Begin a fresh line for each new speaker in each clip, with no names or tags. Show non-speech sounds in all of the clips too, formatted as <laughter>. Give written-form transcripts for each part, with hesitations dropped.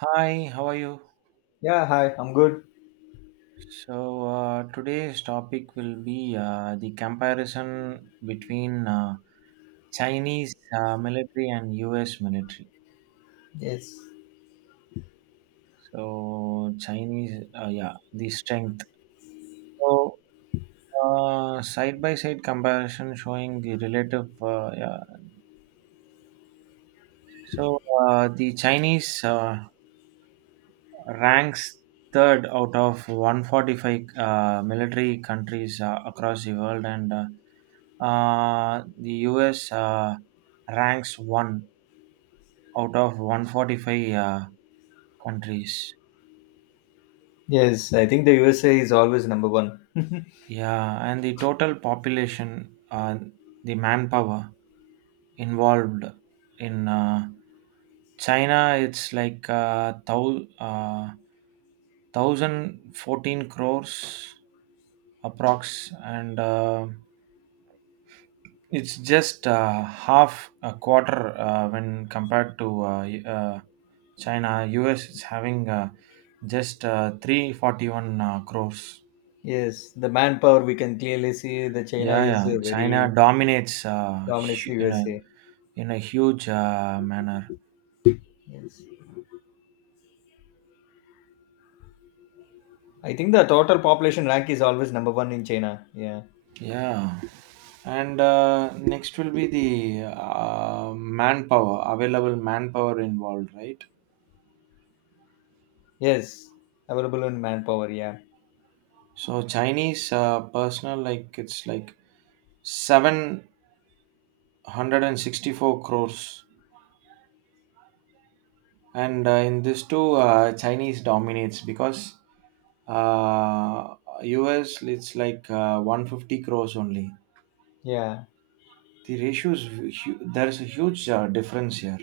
Hi, how are you?
Yeah, hi, I'm good.
So, today's topic will be the comparison between Chinese military and US military.
Yes.
So, Chinese, yeah, the strength. So, side by side comparison showing the relative, yeah. So, the Chinese ranks third out of 145 military countries across the world, and the US ranks one out of 145 countries.
Yes, I think the USA is always number one.
Yeah, and the total population, the manpower involved in China, it's like 1014 crores approx, and it's just half a quarter when compared to China. US is having just 341 crores.
Yes, the manpower we can clearly see the China
Yeah,
is
yeah. China
very
dominates
dominates the
in a
USA.
in a huge manner.
Yes. I think the total population rank is always number one in China. Yeah.
Yeah, and next will be the manpower available manpower involved, right?
Yes. Available in manpower, yeah.
So Chinese personnel, like it's like 764 crores, and in this too Chinese dominates because uh, US, it's like 150 crores only.
Yeah.
The ratio is there's a huge difference here.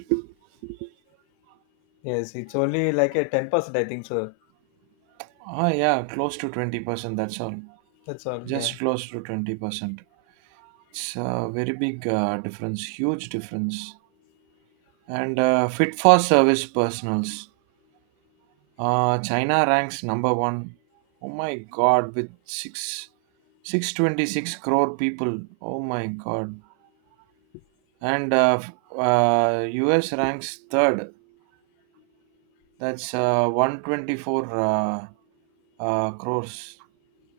Yes. It's only like a 10% I think so.
Oh, yeah, close to 20%, that's all.
That's all. Yeah.
Just close to 20%, it's a very big difference, huge difference. And fit for service personals, China ranks number one. Oh, my god, with 6 626 crore people. Oh, my god. And US ranks third. That's 124 crores.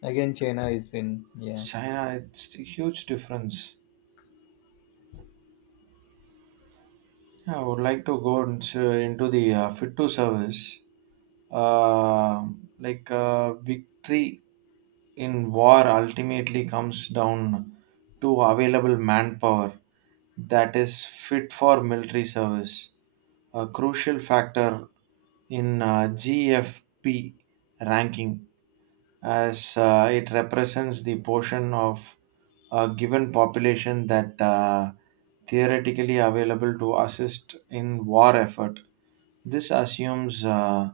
Again China is win. Yeah.
China, it's a huge difference. Yeah, I would like to go into the fit to service, uh, like victory in war ultimately comes down to available manpower that is fit for military service. A crucial factor in GFP ranking, as it represents the portion of a given population that theoretically available to assist in war effort. This assumes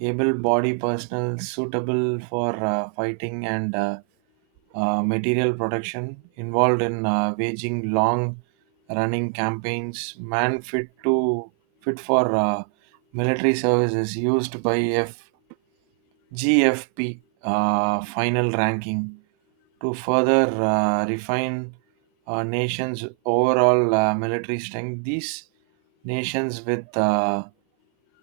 able body personnel suitable for fighting, and material production involved in waging long running campaigns. Man fit for military service is used by F, G, F, P, GFP final ranking to further refine a nation's overall military strength. These nations with uh,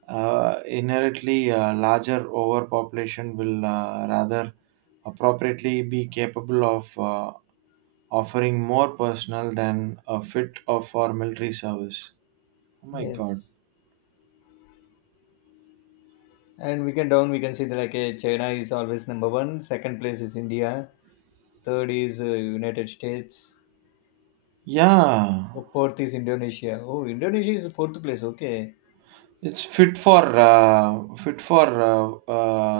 uh, inherently larger overpopulation will rather appropriately be capable of offering more personnel than a fit of for military service. Oh, my god.
Yes. And we can see that like a China is always number one. Second place is India. Third is United States.
Yeah.
Oh, fourth is Indonesia. Oh, Indonesia is fourth place. Okay.
It's fit for uh, fit for uh,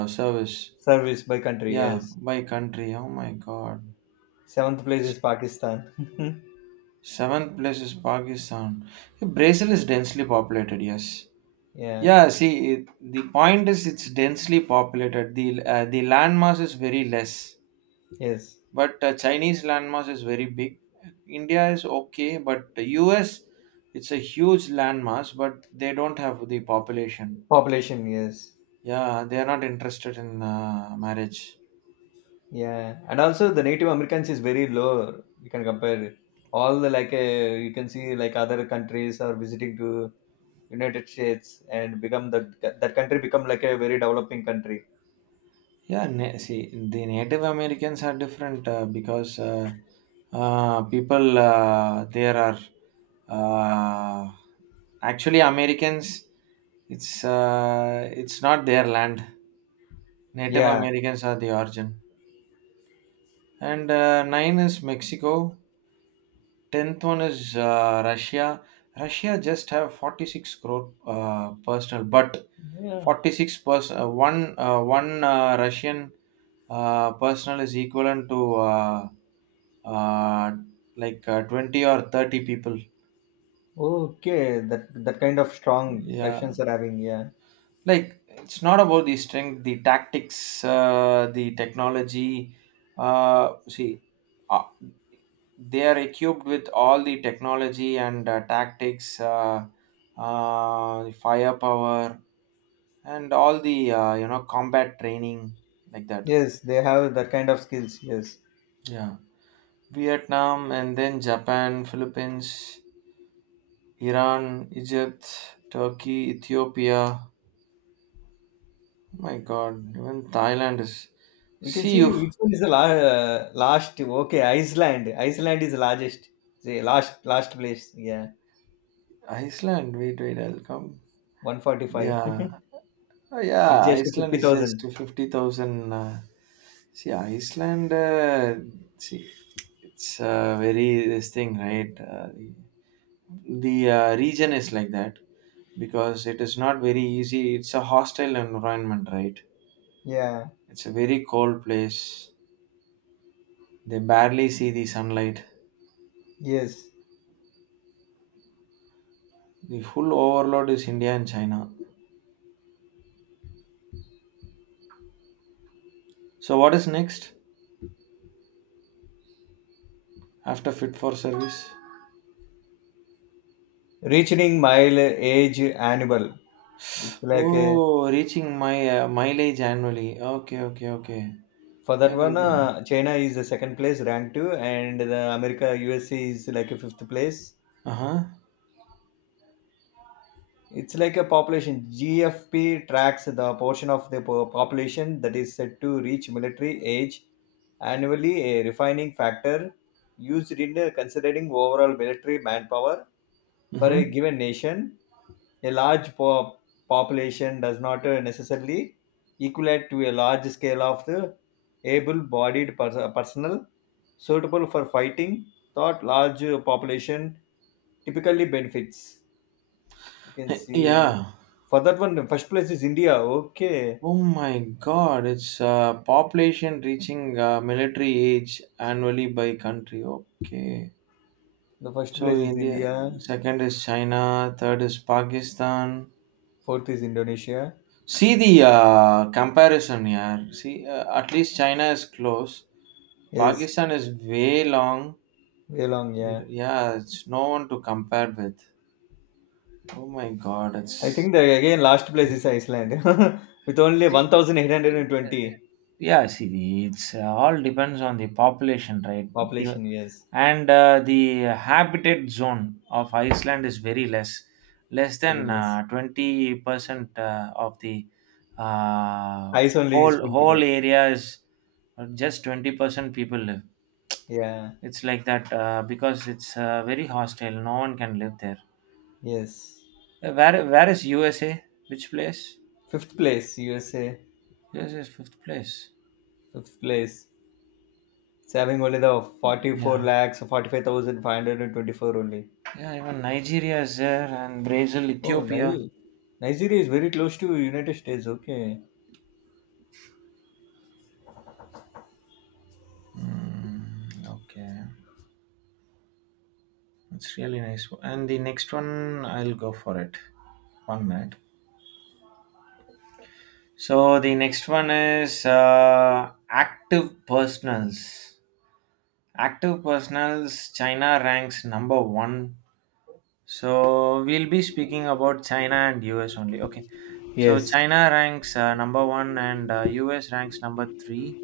uh, service.
Service by country.
Yeah,
Yes.
by country. Oh, my God.
Seventh place is Pakistan. <laughs>
Seventh place is Pakistan. Brazil is densely populated. Yes.
Yeah.
Yeah. See, the point is it's densely populated. The landmass is very less,
Yes.
but Chinese landmass is very big. India is okay, but the U.S., it's a huge landmass, but they don't have the population.
Population. Yes.
Yeah, they are not interested in marriage.
Yeah. And also the Native Americans is very low. You can compare it. All the like you can see like other countries are visiting to United States and become that country become like a very developing country.
Yeah, see, the Native Americans are different because people there are uh, actually Americans. It's not their land. Native
Yeah.
Americans are the origin, and nine is Mexico. 10th one is Russia. Russia just have 46 crore personal, but
Yeah.
46 person one Russian personal is equivalent to uh, like 20 or 30 people.
Okay. That kind of strong
Yeah,
Russians are having. Yeah.
like it's not about the strength, the tactics, the technology. See, uh, they are equipped with all the technology and tactics, the firepower, and all the combat training like that.
Yes, they have that kind of skills. Yes,
Yeah, Vietnam and then Japan, Philippines. Iran, Egypt, Turkey, Ethiopia. My God, even Thailand is.
we can
See
see
you,
which one is the last. Okay, Iceland. Iceland is largest. The last place. Yeah,
Iceland. Wait, wait, I'll come.
145
Yeah.
<laughs>
Oh,
with
yeah.
just
Iceland
fifty
is just
thousand.
50,000. See, Iceland. See, it's very this thing, right? The region is like that because it is not very easy. It's a hostile environment, right?
Yeah.
It's a very cold place. They barely see the sunlight.
Yes.
The full overload is India and China. So what is next after fit for service?
Reaching mile age annual. It's like
Oh, reaching my mileage annually. Okay, okay, okay.
for
I
that
will
one,
get.
China is the second place ranked two, and the America USA is like a fifth place.
Uh huh.
It's like a population. GFP tracks the portion of the population that is said to reach military age annually, a refining factor used in considering overall military manpower for a
Mm-hmm.
given nation. A large population does not necessarily equate to a large scale of the able-bodied personnel suitable for fighting. Thought large population typically benefits. You can
<laughs>
see
Yeah.
for that one, the first place is India. Okay.
Oh, my God! It's population reaching military age annually by country. Okay.
The first
So
place is
India.
India.
Second is China. Third is Pakistan.
Fourth is Indonesia.
See the comparison here. See, at least China is close.
Yes.
Pakistan is way long.
Way long, yeah.
And yeah, it's no one to compare with. Oh, my God,
I
it's.
think the again last place is Iceland. <laughs> With only
See,
1820
yeah. See, it's all depends on the population, right? You-
population, yes.
And the habitat zone of Iceland is very less, less than
Very less.
20% 20%, of the uh,
Ice only
whole
is will
whole
become.
area is just 20% people live.
Yeah.
It's like that because it's very hostile. No one can live there.
Yes.
Where is USA? Which place?
Fifth place, USA.
USA is fifth place.
Fifth place. It's having only the 44
Yeah,
lakhs, 45,524 only.
yeah. Even Nigeria is there, and Brazil,
Oh,
Ethiopia.
Navy. Nigeria is very close to United States. Okay.
Mm, okay, it's really nice. And the next one, I'll go for it. 1 minute. So the next one is active personals. Active personals. China ranks number one. So we'll be speaking about China and US only. Okay. So
Yes.
China ranks number one, and US ranks number three.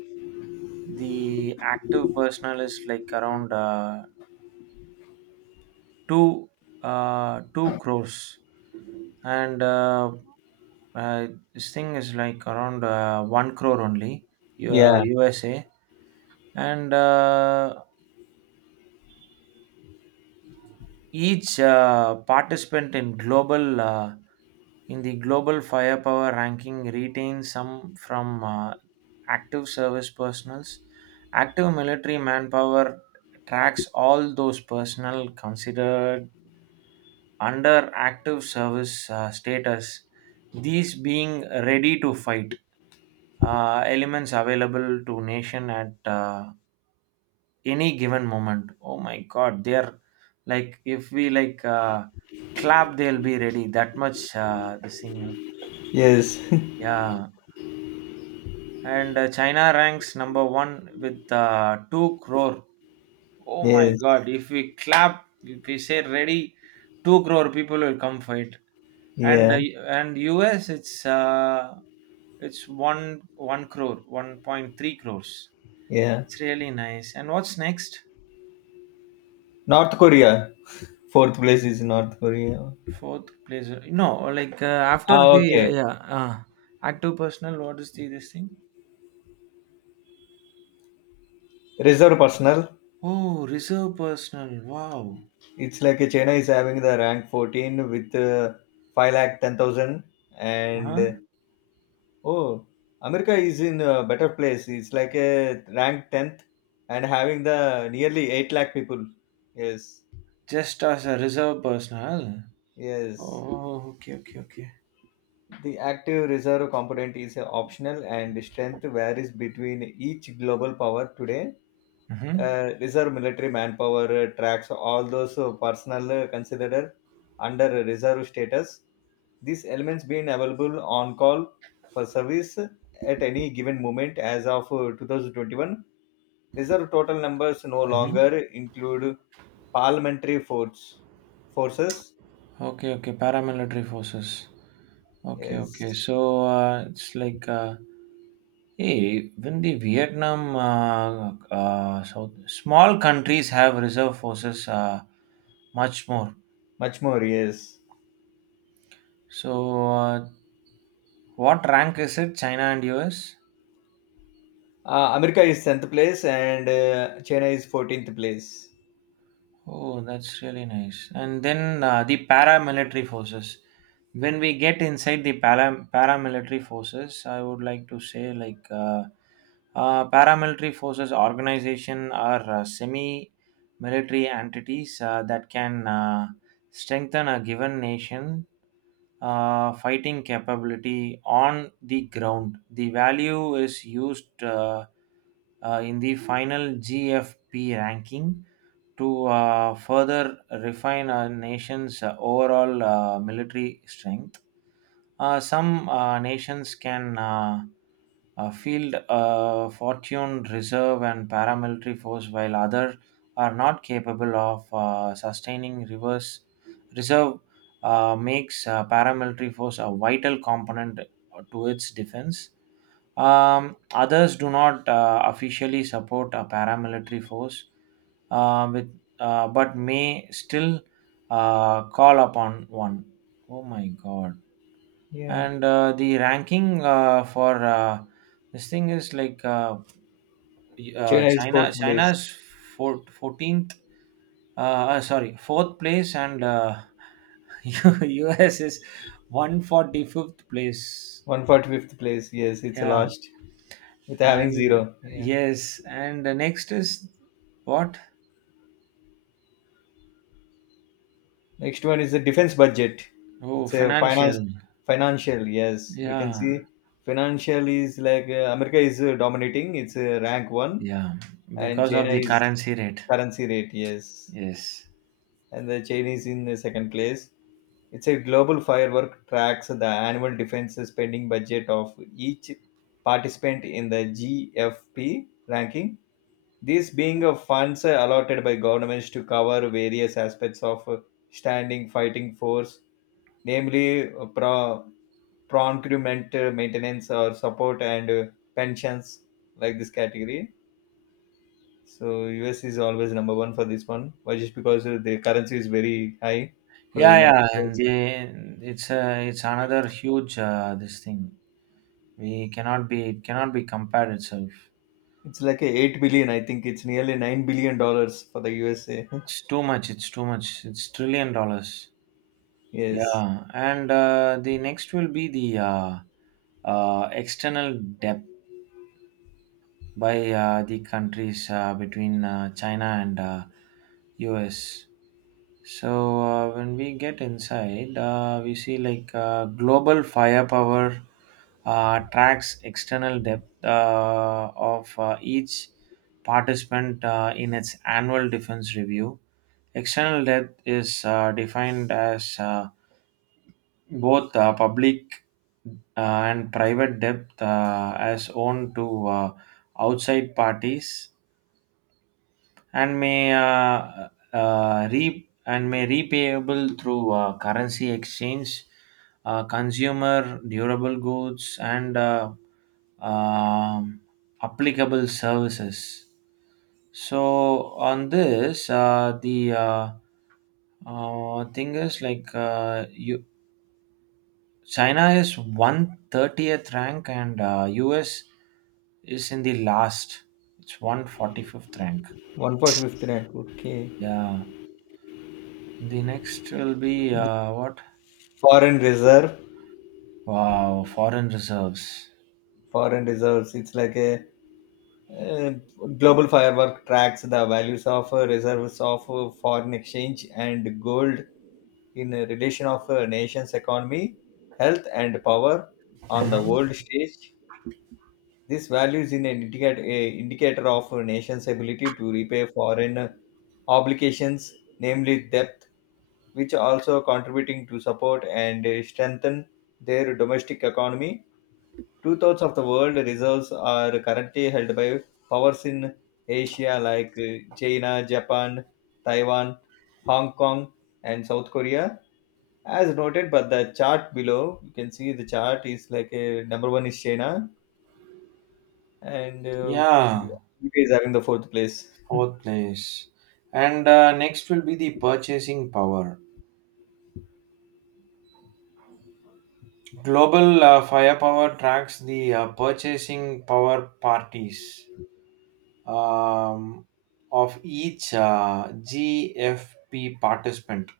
The active personnel is like around two 2 crores, and uh, this thing is like around 1 crore only.
Yeah.
USA. And each participant in global in the global firepower ranking retains some from active service personals. Active military manpower tracks all those personnel considered under active service status, these being ready to fight elements available to nation at any given moment. Oh, my god, they're like if we like clap, they'll be ready, that much this thing.
Yes, <laughs>
Yeah, and China ranks number one with 2 crore. Oh, my
yes,
God! If we clap, if we say ready, 2 crore people will come for it. And
yeah,
uh, and US, it's one crore, 1.3 crores.
yeah.
It's really nice. And what's next?
North Korea. <laughs> Fourth place is North Korea.
Fourth place? No, like after
Ah,
the
okay.
yeah, active personal. What is the this thing?
Reserve personnel.
Oh, reserve personal. Wow.
It's like China is having the rank 14 with 5 lakh 10,000. And
Uh-huh.
Oh, America is in a better place. It's like a rank 10th and having the nearly 8 lakh people. Yes,
Just as a reserve personal.
yes.
Oh, okay, okay, okay.
The active reserve component is optional and strength varies between each global power today
Mm-hmm.
reserve military manpower tracks all those personnel considered under reserve status. These elements being available on call for service at any given moment as of 2021. Reserve total numbers no
Mm-hmm.
longer include parliamentary forces.
Okay, okay, paramilitary forces. Okay, okay.
Yes,
So it's like, hey, when the Vietnam, so small countries have reserve forces much more.
much more. Yes,
So what rank is it, China and US?
America is tenth place and China is 14th place.
Oh, that's really nice. And then the paramilitary forces. When we get inside the paramilitary forces, I would like to say like paramilitary forces organization are semi-military entities that can strengthen a given nation fighting capability on the ground. The value is used in the final GFP ranking to further refine our nation's overall military strength. Some nations can field a fortune reserve and paramilitary force, while others are not capable of sustaining reverse reserve. Makes paramilitary force a vital component to its defense. Others do not officially support a paramilitary force, with but may still call upon one. Oh, my God.
Yeah.
And the ranking for this thing is like
China is
China
fourth place.
China's four, 14th, sorry fourth place. And <laughs> US is 145th place.
145th place. Yes, it's a
Yeah.
last with having
And
zero. Yeah.
yes, and the next is, what?
Next one is the defense budget.
Oh,
It's a finance
financial.
financial. Yes, we can
Yeah,
see financial is like America is dominating. It's rank one,
yeah,
and
because of
China
the
is
currency rate.
currency rate. Yes,
Yes.
and the China is in the second place. It's a global firework tracks the annual defense spending budget of each participant in the GFP ranking. These being of funds allotted by governments to cover various aspects of standing fighting force, namely procurement, maintenance, or support and pensions, like this category. So US is always number one for this one. Why? Just because the currency is very high for the
Yeah,
United
yeah, and
States.
it's another huge this thing. We cannot be It cannot be compared itself.
It's like a 8 billion. I think it's nearly $9 billion for the USA.
It's too much. It's too much. It's trillion dollars.
<laughs> Yes,
Yeah, and the next will be the external debt by the countries between China and U.S. So when we get inside, we see like global firepower tracks external depth of each participant in its annual defense review. External depth is defined as both public uh, and private depth as owned to outside parties, and may repayable through currency exchange, consumer durable goods, and um, applicable services. So on this, the thing is like China is 130th rank, and US is in the last. It's 145th rank.
1.59. Okay,
Yeah. The next will be what?
foreign reserve,
Wow, foreign reserves.
foreign reserves. It's like a Uh, global firework tracks the values of reserves of foreign exchange and gold in a relation of a nation's economy, health, and power on the world stage. This value is a indicator of a nation's ability to repay foreign obligations, namely debt, which also contributing to support and strengthen their domestic economy. Two-thirds of the world reserves are currently held by powers in Asia like China, Japan, Taiwan, Hong Kong, and South Korea. As noted, but the chart below, you can see the chart is like a number one is China, and
Yeah,
UK is having the fourth place.
fourth place. And next will be the purchasing power. Global firepower tracks the purchasing power parties, um, of each GFP participant.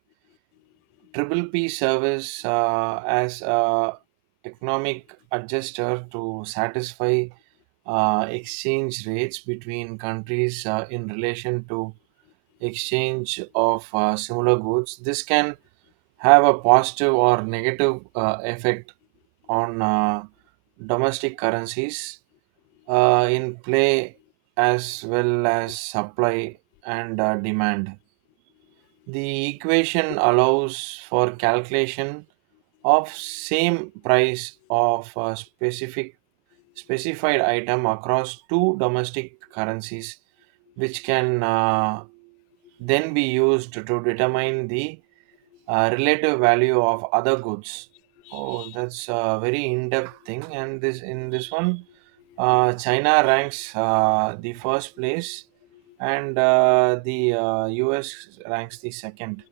Triple P serves as a economic adjuster to satisfy exchange rates between countries in relation to exchange of similar goods. This can have a positive or negative effect on domestic currencies in play, as well as supply and demand. The equation allows for calculation of same price of a specific specified item across two domestic currencies, which can then be used to determine the relative value of other goods. Oh, that's a very in-depth thing. And this in this one, China ranks the first place, and the U.S. ranks the second.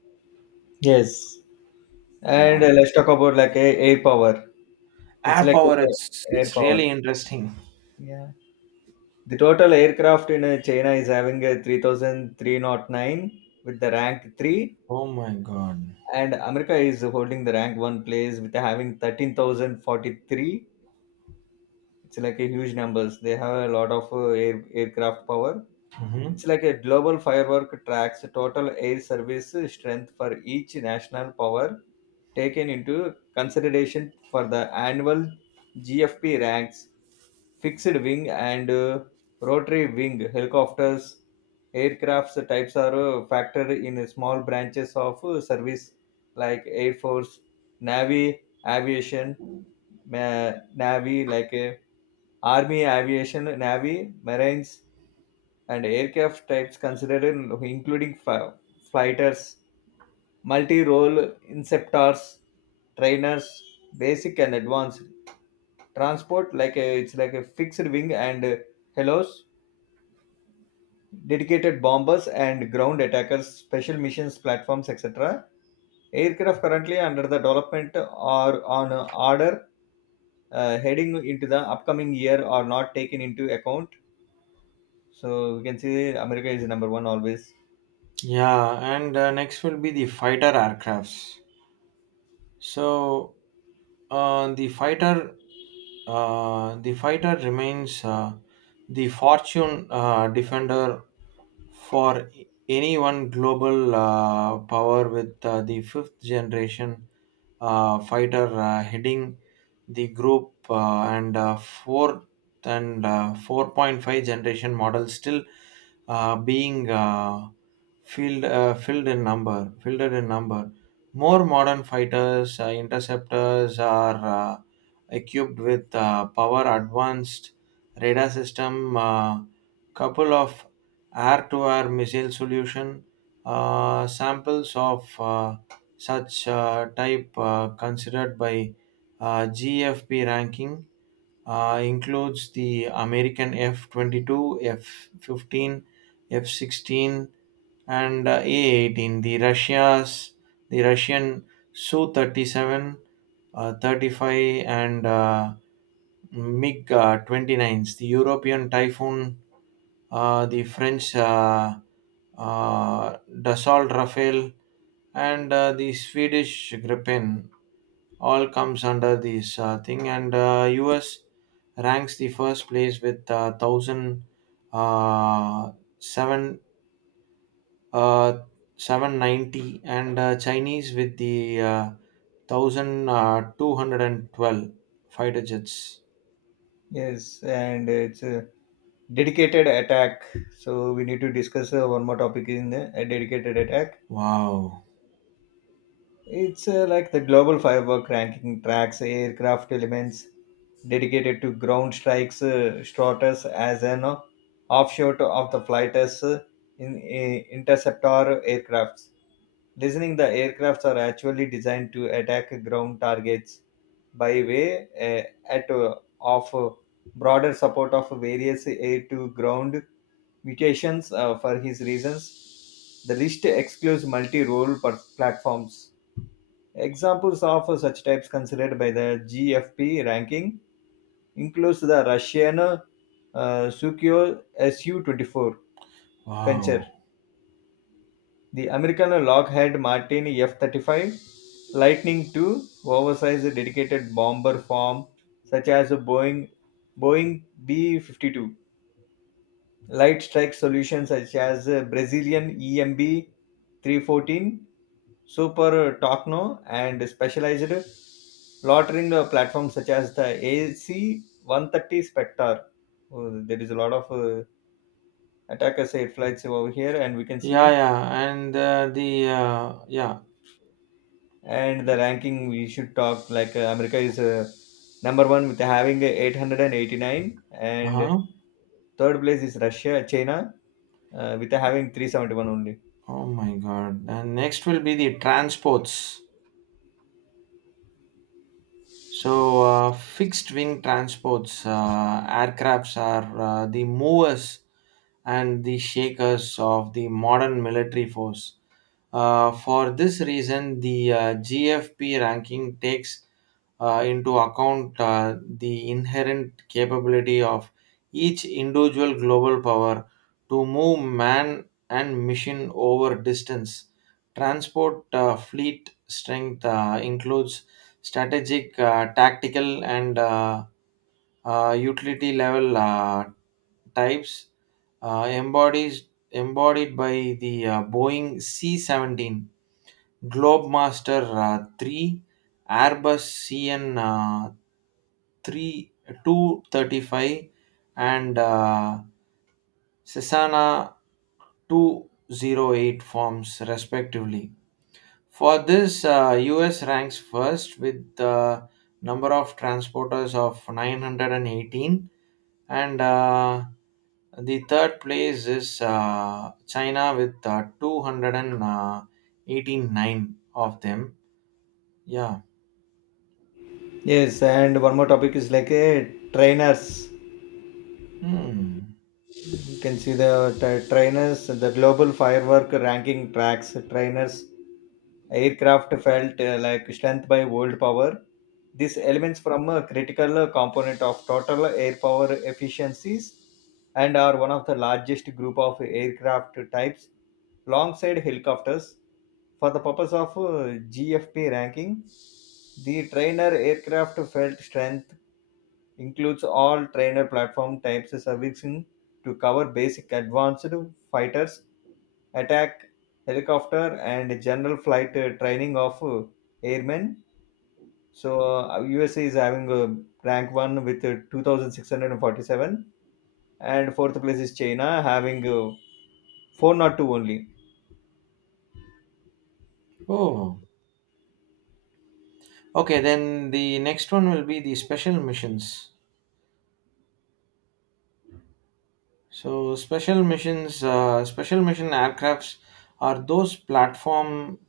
Yes. And
Yeah.
let's talk about like a air power. It's
Air
like a
power, it's
air
it's
power.
really interesting.
Yeah. The total aircraft in China is having a 3,309 with the rank 3
Oh my God.
and America is holding the rank one place with having 13,043. It's like a huge numbers. They have a lot of aircraft power.
Hmm.
It's like a global firework tracks total air service strength for each national power taken into consideration for the annual GFP ranks fixed wing and rotary wing helicopters aircrafts types are factored in small branches of service like air force navy aviation ma- navy like army aviation navy marines and aircraft types considered including flighters multi-role inceptors trainers basic and advanced transport like a, it's like a fixed wing and helos dedicated bombers and ground attackers, special missions platforms, etc. Aircraft currently under the development or on order heading into the upcoming year are not taken into account. So we can see America is number one always.
Yeah, and next will be the fighter aircrafts. So uh, the fighter, the fighter remains the fortune defender for any one global power with the fifth generation fighter heading the group and fourth and 4.5 generation model still being filled filled in number fielded in number. More modern fighters, interceptors are equipped with power advanced radar system, couple of air-to-air missile solution. Samples of such type considered by GFP ranking includes the American F-22, F-15, F-16, and A18. The Russian Su 37, 35, and MiG 29s. The European Typhoon, the French Dassault Rafale, and the Swedish Gripen all comes under this thing. And US ranks the first place with 1,000, Uh, seven, uh, 790 and Chinese with the 1212 five digits.
Yes, and it's a dedicated attack. So we need to discuss one more topic in the a dedicated attack.
Wow.
It's like the global firework ranking tracks aircraft elements dedicated to ground strikes strata's as an offshoot of the flighters in interceptor aircrafts. Listening, the aircrafts are actually designed to attack ground targets by way at of broader support of various air to ground mutations for his reasons. The list excludes multi-role platforms. Examples of such types considered by the GFP ranking includes the Russian Sukhoi Su-24 Venture,
Wow.
the American Lockheed Martin F-35, Lightning II, oversized dedicated bomber form such as Boeing B-52, light strike solutions such as Brazilian EMB-314, Super Tocno, and specialized loitering platforms such as the AC 130 Spectre. Oh, there is a lot of attackers air flights over here, and we can
Yeah,
see.
yeah. And the, yeah.
And the ranking we should talk like America is number one with having 889, and 89, and
Uh-huh.
third place is Russia, China with having 371 only.
Oh my God. And next will be the transports. So, fixed wing transports, aircrafts are the movers and the shakers of the modern military force. For this reason, the GFP ranking takes into account the inherent capability of each individual global power to move man and mission over distance. Transport fleet strength includes strategic, tactical, and utility level types, embodies embodied by the Boeing C 17, Globemaster 3, Airbus CN 3, 235, and Cessna 208 forms, respectively. For this, US ranks first with the number of transporters of 918 and the third place is China with 289 of them. Yeah.
Yes, and one more topic is like trainers.
Hmm.
You can see the trainers, the global firework ranking tracks trainers. Aircraft felt like strength by world power. These elements from a critical component of total air power efficiencies and are one of the largest group of aircraft types alongside helicopters. For the purpose of GFP ranking, the trainer aircraft felt strength includes all trainer platform types servicing to cover basic advanced fighters attack helicopter and general flight training of airmen. So USA is having a rank 1 with 2,647 and fourth place is China having 402 only.
Oh. Okay, then the next one will be the special missions. So special missions, special mission aircrafts are those platform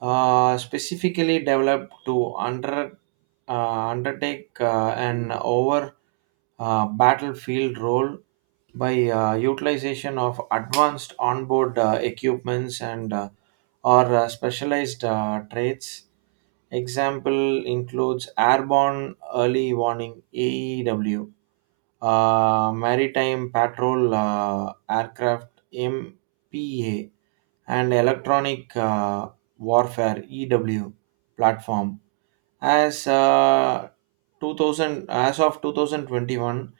specifically developed to undertake an over battlefield role by utilization of advanced onboard equipments and or specialized traits. Example includes airborne early warning AEW, maritime patrol aircraft MPA, and electronic warfare EW platform as 2000, as of 2021.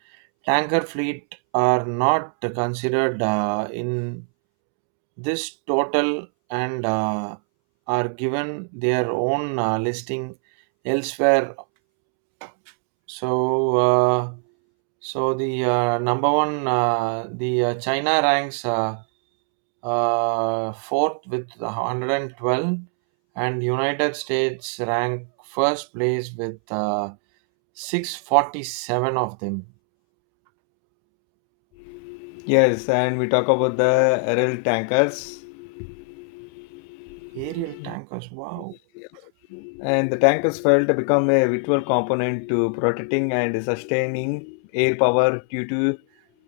Tanker fleet are not considered in this total, and are given their own listing elsewhere. So uh, so the number one, the China ranks fourth with 112, and United States ranked first place with 647 of them.
Yes, and we talk about the rl tankers
Aerial tankers, wow.
and the tankers failed to become a vital component to protecting and sustaining air power due to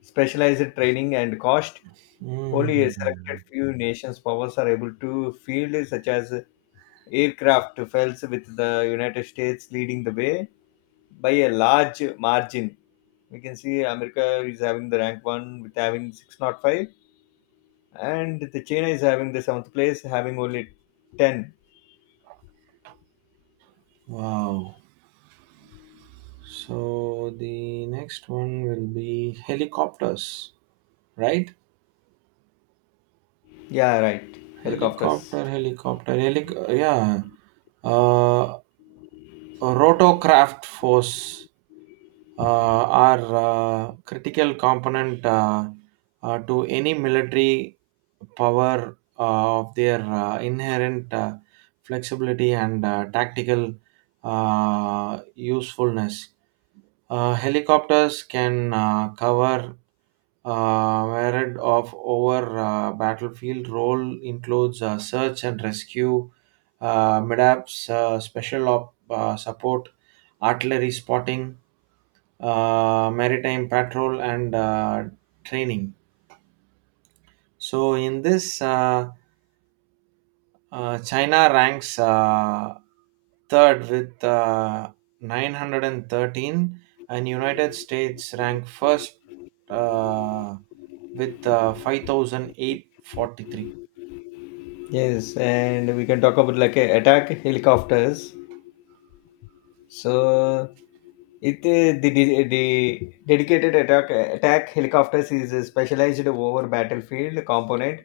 specialized training and cost. Only a selected
Hmm.
few nations' powers are able to field such as aircraft fails with the United States leading the way by a large margin. We can see America is having the rank one with having 605 and the China is having the seventh place having only 10.
Wow. So the next one will be helicopters, right?
Yeah, right. Helicopters.
Helicopter, helicopter, helic. Yeah. Uh, Rotocraft force uh, are critical component to any military power of their inherent flexibility and tactical usefulness. Helicopters can cover myriad of over battlefield role includes search and rescue, MIDAPS, special op, support, artillery spotting, maritime patrol, and training. So in this. China ranks third with 913, and United States rank first uh, with five thousand eight forty three.
Yes, and we can talk about like attack helicopters. So, it the dedicated attack helicopters is a specialized over battlefield component,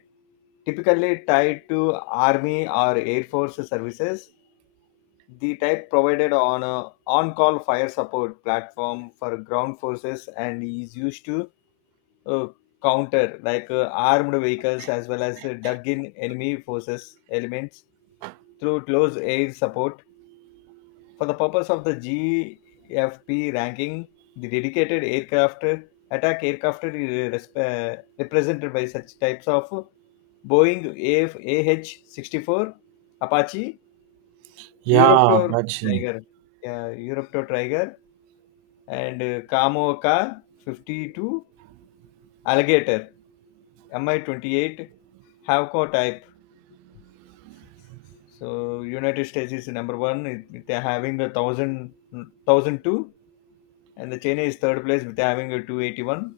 typically tied to army or air force services. The type provided on a on-call fire support platform for ground forces and is used to uh, counter like armed vehicles as well as dug-in enemy forces elements through close air support. For the purpose of the GFP ranking, the dedicated aircraft attack aircraft is represented by such types of Boeing AH-64, Apache,
Yeah,
Europtor
Apache.
Tiger, yeah, Europtor Tiger, and Kamoka 52, Alligator, Mi-28, Havco type. So United States is number one. They having 1,002, and the China is third place with having a 281.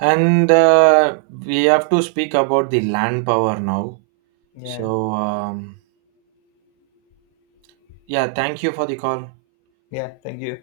And we have to speak about the land power now.
Yeah.
So, yeah, thank you for the call.
Yeah. Thank you.